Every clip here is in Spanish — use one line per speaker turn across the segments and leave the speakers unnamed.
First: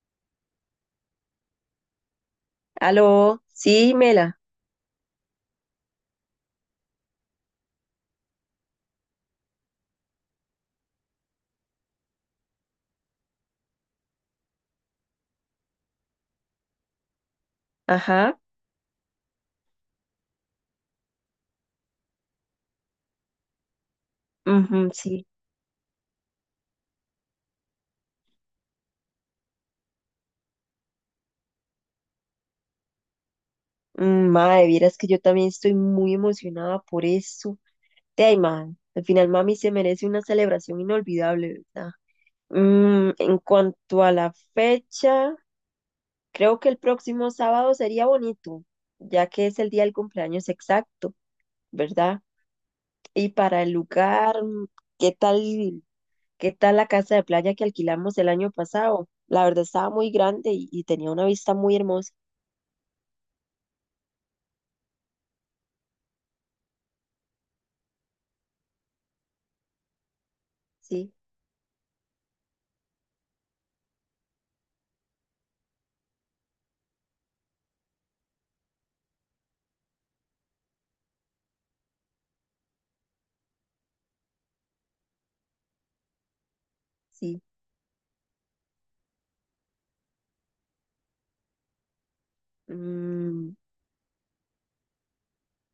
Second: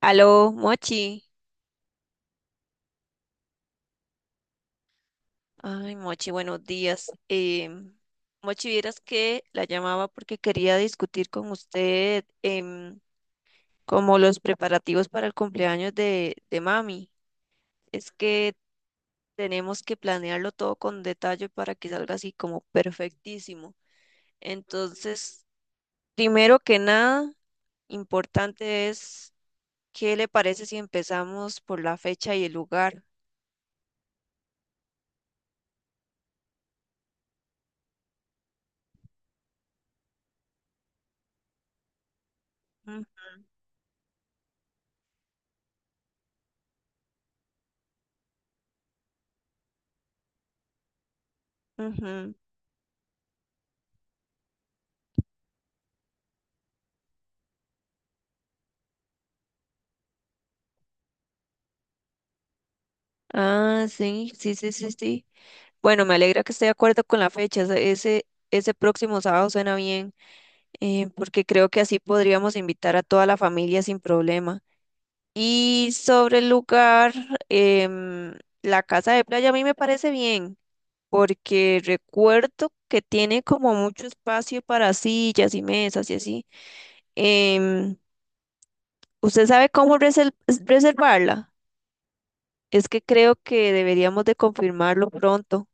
Aló, Mochi.
Aló, sí, Mela,
Ay, Mochi, buenos días. Mochi, vieras que la llamaba porque quería discutir con usted, como los preparativos para el cumpleaños de mami. Es
ajá,
que tenemos que planearlo todo con detalle para que salga así como perfectísimo.
ujú, sí.
Entonces, primero que nada, importante es, ¿qué le parece si empezamos por la fecha y el lugar?
Mae, vieras que yo también estoy muy emocionada por eso. De ahí, mae, al final mami se merece una celebración inolvidable, ¿verdad?
Mm,
En cuanto a la fecha, creo que el próximo sábado sería bonito, ya que es el día del cumpleaños exacto, ¿verdad?
ujú.
Y para el lugar, ¿qué tal, qué tal la casa de playa que alquilamos el año pasado? La verdad estaba muy grande y tenía una vista muy hermosa,
Ah, sí, sí, sí, sí, sí. Bueno, me alegra que esté de acuerdo con la fecha. Ese próximo sábado suena bien,
sí.
porque creo que así podríamos invitar a toda la familia sin problema. Y sobre el lugar, em, la casa de playa a mí me parece bien, porque recuerdo que tiene como mucho espacio para sillas y mesas y así.
Sí.
Em, ¿Usted sabe cómo reservarla? Es que creo
Mm,
que deberíamos de confirmarlo pronto.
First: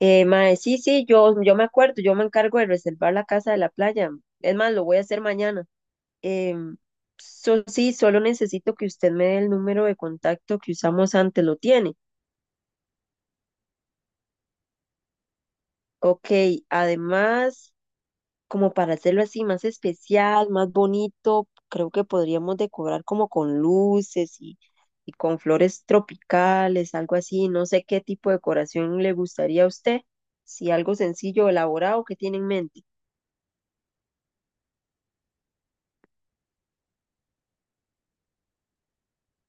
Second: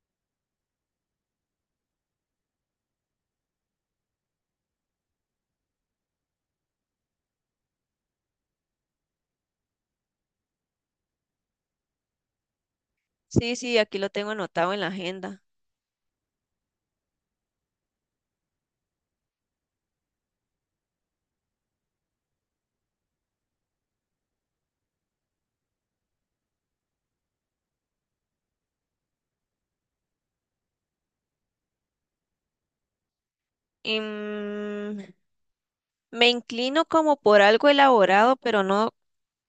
Mae, sí, sí, yo me acuerdo, yo me encargo de reservar la casa de la playa. Es más, lo voy a hacer mañana. Em, sí, solo necesito que usted me dé el número de contacto que usamos antes, ¿lo tiene?
Sí, sí, aquí lo tengo anotado en la agenda.
Ok, además, como para hacerlo así más especial, más bonito, creo que podríamos decorar como con luces y con flores tropicales, algo así. No sé qué tipo de decoración le gustaría a usted, si algo sencillo, elaborado que tiene en mente.
Em, me inclino como por algo elaborado, pero no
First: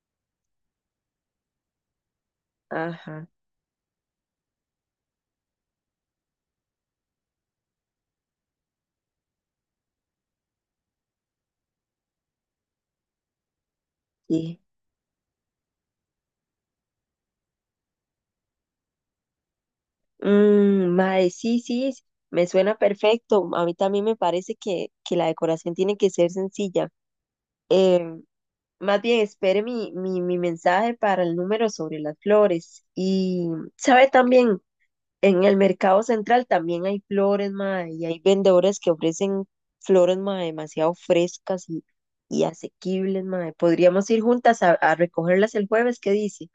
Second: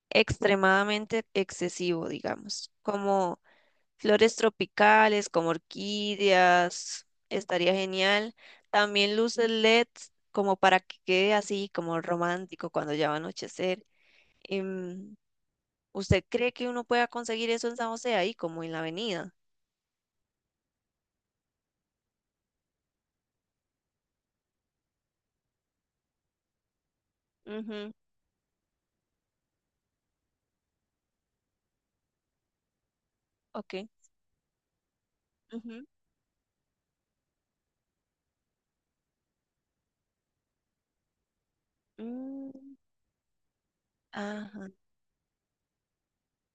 extremadamente excesivo, digamos,
Ajá,
como flores tropicales, como orquídeas, estaría genial. También luces LED, como para que quede así, como romántico cuando ya va a anochecer.
sí.
Em, ¿Usted cree que uno pueda conseguir eso en San José ahí, como en la avenida?
Mae, sí, sí, me suena perfecto. A mí también me parece que la decoración tiene que ser sencilla.
Ujú.
Eh, Más bien, espere mi mensaje para el número sobre las flores. Y,
Ok.
¿sabe también? En el
Ujú.
mercado central también hay flores, mae, y hay vendedores que ofrecen flores, mae, demasiado frescas y
Mm,
asequibles, mae. Podríamos ir juntas
ajá.
a recogerlas el jueves, ¿qué dice?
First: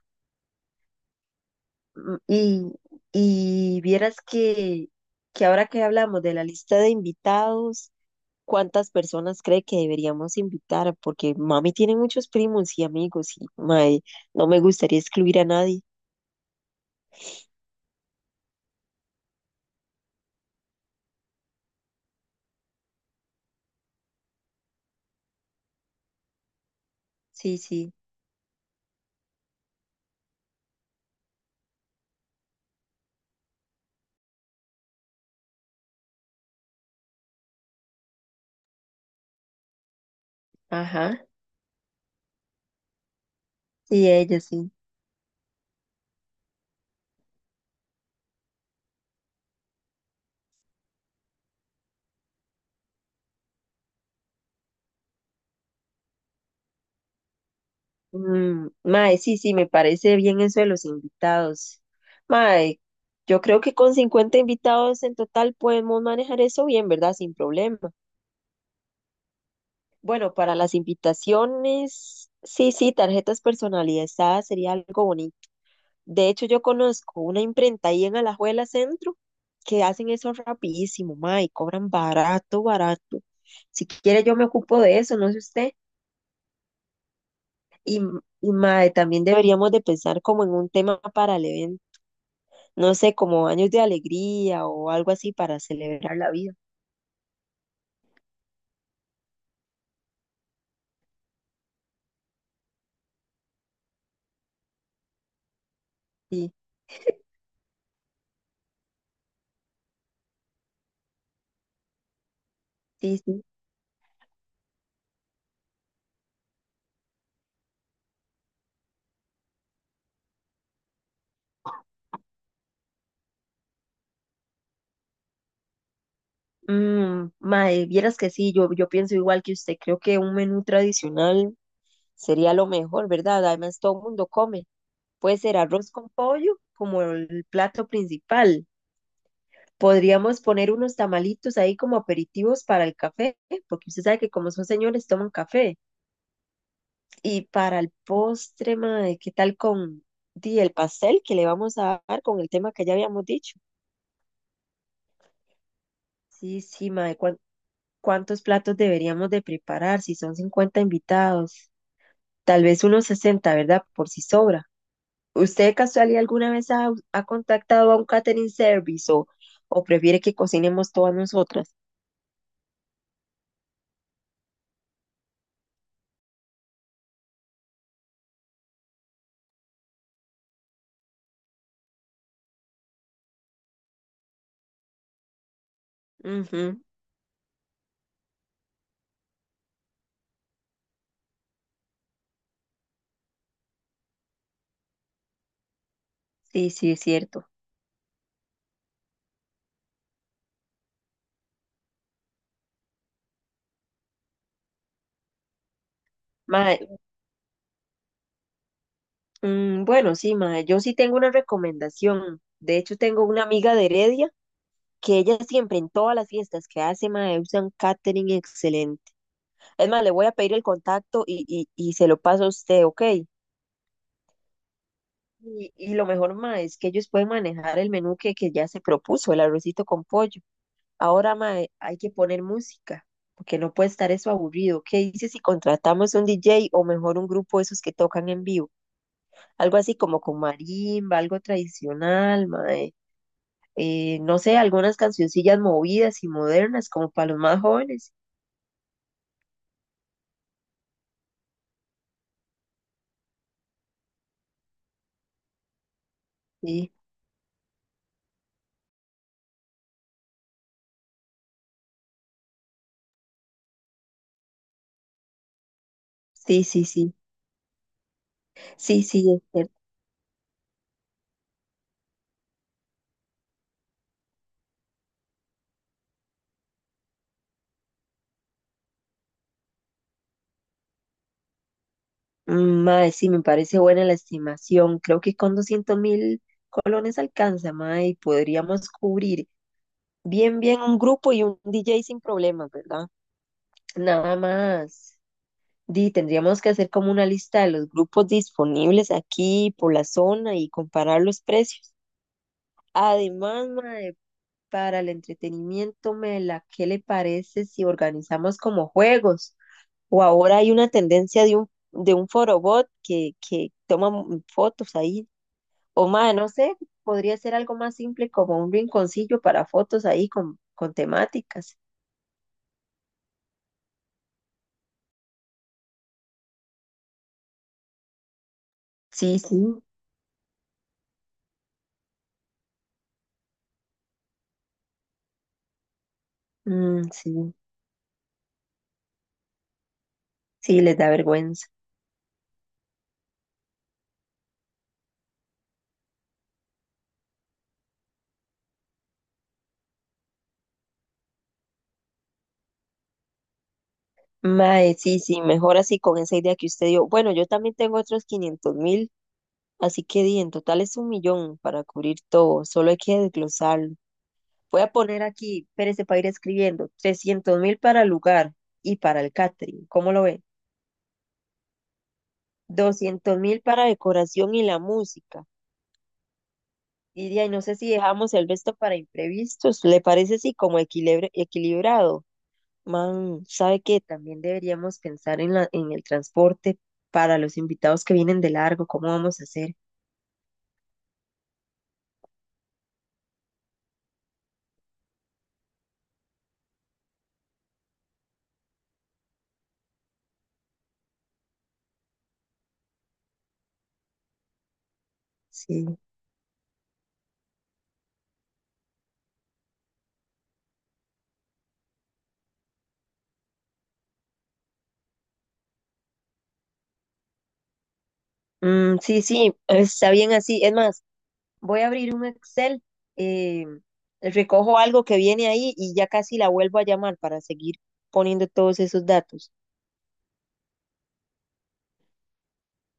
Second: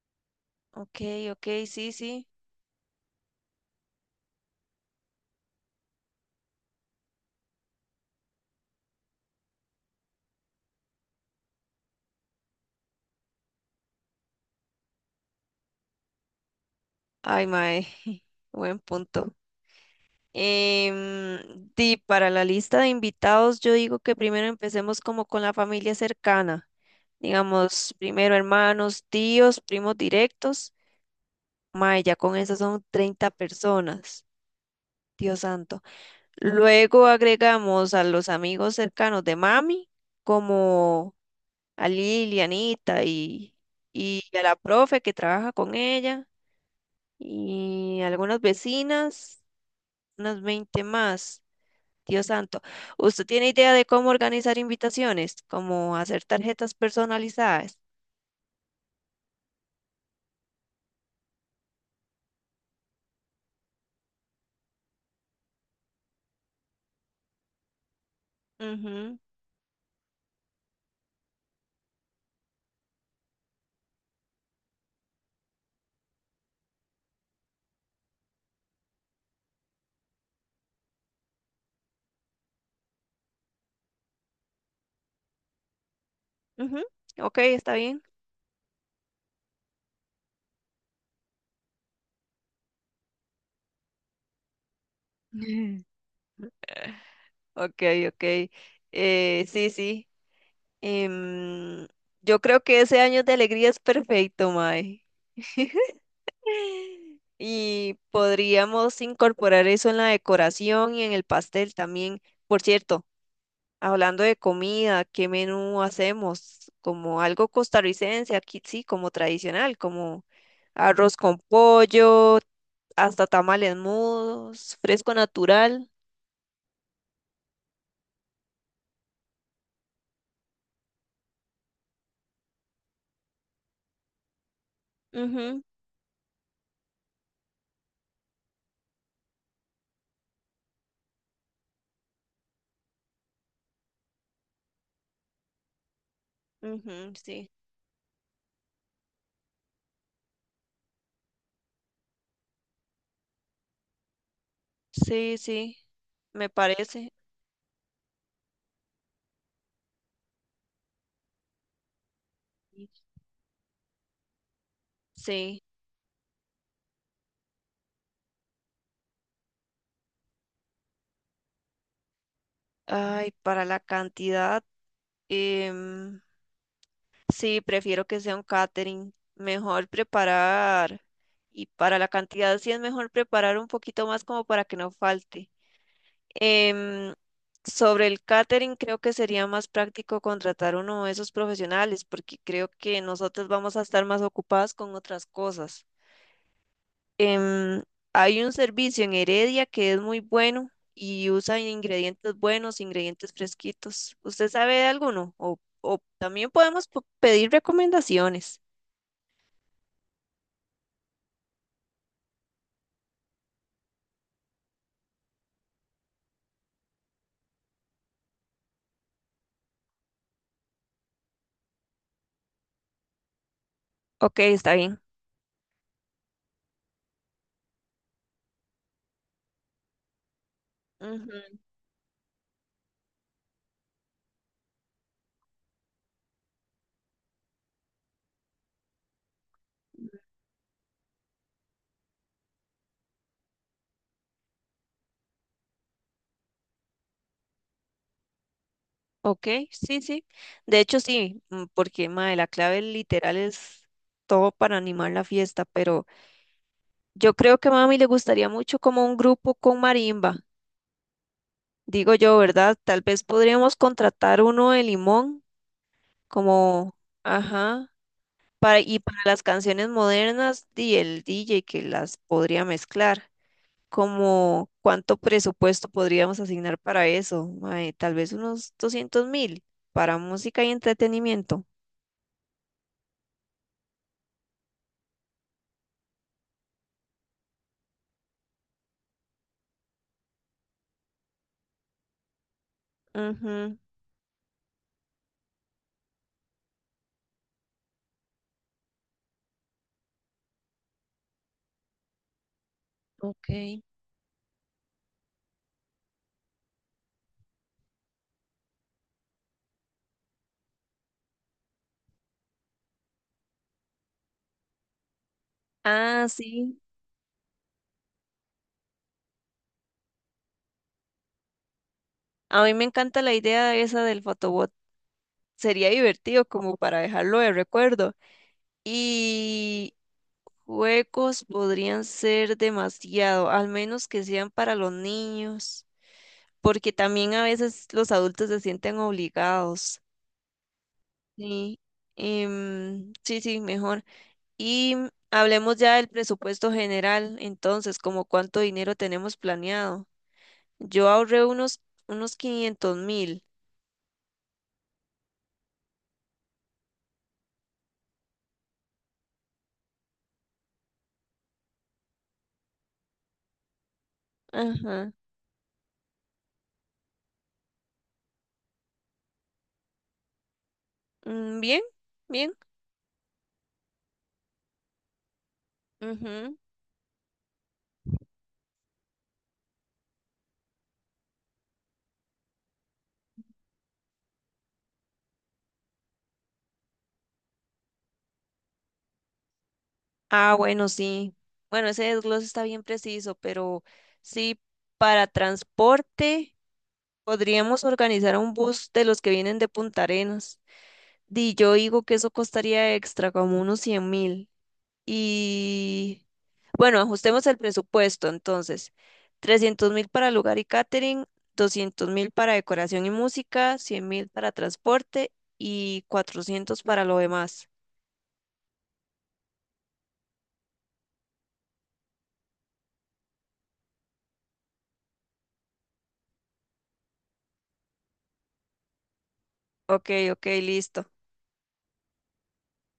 Ok, ok, sí,
Mm,
sí.
Y, y vieras que ahora que hablamos de la lista de invitados, ¿cuántas personas cree que deberíamos invitar? Porque mami tiene muchos primos y amigos y mae, no me gustaría excluir a nadie.
Ay, mae. Buen punto. Di, para la lista de invitados, yo digo que primero empecemos como con la familia cercana.
Sí, sí,
Digamos, primero hermanos, tíos, primos directos. Mae, ya con eso son 30 personas. Dios santo. Luego agregamos a los amigos cercanos de mami, como
ajá,
a Lilianita
sí,
y
ella
a la
sí.
profe que trabaja con ella y algunas vecinas, unas 20 más. Dios santo, ¿usted tiene idea de cómo organizar invitaciones? ¿Cómo hacer tarjetas personalizadas?
Mae, sí, sí, me parece bien eso de los invitados. Mae, yo creo que con 50 invitados en total podemos manejar eso bien, ¿verdad? Sin problema.
Ujú,
Bueno, para las invitaciones, sí, sí, tarjetas personalizadas sería algo bonito. De hecho, yo conozco una imprenta ahí en Alajuela Centro que hacen eso rapidísimo, ma, y cobran barato, barato. Si quiere, yo me ocupo de eso, no sé usted.
ujú. Ok, está
Y,
bien.
y ma, también deberíamos de pensar como en un tema para el evento, no sé, como años de alegría o algo así para celebrar la vida.
Ok, ok. Sí, sí. Em, yo creo que ese año de alegría es perfecto, Mae.
Sí,
Y podríamos incorporar eso en la decoración y en el pastel también. Por cierto,
sí, sí.
hablando de comida, ¿qué menú hacemos? Como algo costarricense, aquí sí, como tradicional, como arroz con pollo, hasta tamales mudos, fresco natural.
Mae, vieras que sí, yo pienso igual que usted, creo que un menú tradicional sería lo mejor, ¿verdad? Además, todo el mundo come. Puede ser
Ujú,
arroz con pollo como el plato principal. Podríamos poner unos tamalitos ahí como aperitivos para el café, porque usted sabe que como son señores toman café.
ujú,
Y
sí,
para el postre, mae, ¿qué tal con di, el pastel que le vamos a dar con el tema que ya habíamos dicho?
sí, sí, me
Sí, sí,
parece.
mae, ¿cuántos platos deberíamos de preparar si son 50 invitados? Tal vez unos 60, ¿verdad? Por si sobra.
Sí.
¿Usted de casualidad alguna vez ha contactado a un catering service o prefiere que cocinemos todas nosotras?
Ay, para la cantidad, em, sí, prefiero que sea un catering. Mejor preparar, y para la cantidad sí es mejor preparar un poquito más como para que no falte.
Ujú.
Em, sobre el catering, creo que sería más práctico contratar uno de esos profesionales, porque creo que nosotros vamos a estar más ocupadas con otras cosas.
Sí, sí, es cierto.
Em, hay un servicio en Heredia que es muy bueno y usa ingredientes buenos, ingredientes fresquitos. ¿Usted sabe de alguno? O o también podemos
Mae,
pedir recomendaciones.
bueno, sí, mae, yo sí tengo una recomendación. De hecho, tengo una amiga de Heredia que ella siempre en todas las fiestas que hace, mae, usa un catering excelente. Es más, le voy a pedir el contacto y se lo paso a usted, ¿ok?
Ok, está bien.
Y lo mejor, mae, es que ellos pueden manejar el menú que ya se propuso, el arrocito con pollo. Ahora,
Ujú.
mae, hay que poner música, porque no puede estar eso aburrido. ¿Qué dices si contratamos un DJ o mejor un grupo de esos que tocan en vivo? Algo así como con marimba, algo tradicional, mae. No sé, algunas cancioncillas movidas y modernas, como para los más jóvenes.
Ok, sí, sí. De hecho, sí, mm, porque mae, la clave literal es todo para animar la fiesta, pero
Sí,
yo creo que a mami le gustaría mucho como un grupo con marimba, digo yo, ¿verdad? Tal vez podríamos contratar uno de Limón,
sí, sí,
como,
sí.
ajá, para, y
Sí,
para
sí, es
las
cierto.
canciones modernas, di el DJ que las podría mezclar. Como cuánto presupuesto podríamos asignar para eso, mae, tal vez unos 200.000 para música y entretenimiento.
Mae, sí, me parece buena la estimación. Creo que con 200.000 colones alcanza, mae, y podríamos cubrir bien, bien un grupo y un DJ sin problemas, ¿verdad?
Ujú.
Nada más. Di, tendríamos que hacer como una lista de los grupos disponibles aquí por la zona y comparar los precios.
Ok.
Además, mae, para el entretenimiento, Mela, ¿qué le parece si organizamos como juegos? O ahora hay una tendencia de un forobot que toma fotos ahí. O
Ah,
mae, no sé,
sí.
podría ser algo más simple como un rinconcillo para fotos ahí con temáticas.
A mí me encanta la idea esa del photobot. Sería divertido como para dejarlo de recuerdo.
Sí, sí,
Y juegos podrían ser demasiado, al menos que sean para los niños, porque
mm,
también a
sí,
veces los adultos se sienten obligados.
sí, les da vergüenza.
Sí, sí, sí, mejor. Y hablemos ya del presupuesto general, entonces, como cuánto dinero tenemos planeado. Yo ahorré unos 500.000.
Mae, sí, sí, mejor así con esa idea que usted dio. Bueno, yo también tengo otros 500.000, así que di, en total es un millón para cubrir todo, solo hay que desglosarlo. Voy a
Ajá.
poner aquí, espérese para ir escribiendo, 300.000 para el lugar y para el catering, ¿cómo lo ve?
Mm, bien, bien.
200.000 para decoración y la música.
Ujú.
Y de ahí no sé si dejamos el resto para imprevistos, ¿le parece así como equilibrado? Man, ¿sabe qué? También deberíamos pensar en en el transporte para los invitados que vienen de largo, ¿cómo vamos a hacer?
Ah, bueno, sí. Bueno, ese desglose está bien preciso, pero sí, para transporte podríamos organizar un bus de los que vienen de Punta Arenas. Y yo digo que eso costaría extra, como unos 100.000.
Sí.
Y bueno, ajustemos el presupuesto entonces. 300.000 para lugar y catering, 200.000 para decoración y música, 100.000 para transporte y 400 para lo demás.
Sí, sí, está bien así. Es más, voy a abrir un Excel, eh, recojo algo que viene ahí y ya casi la vuelvo a llamar para seguir poniendo todos esos datos.
Ok, ok, listo.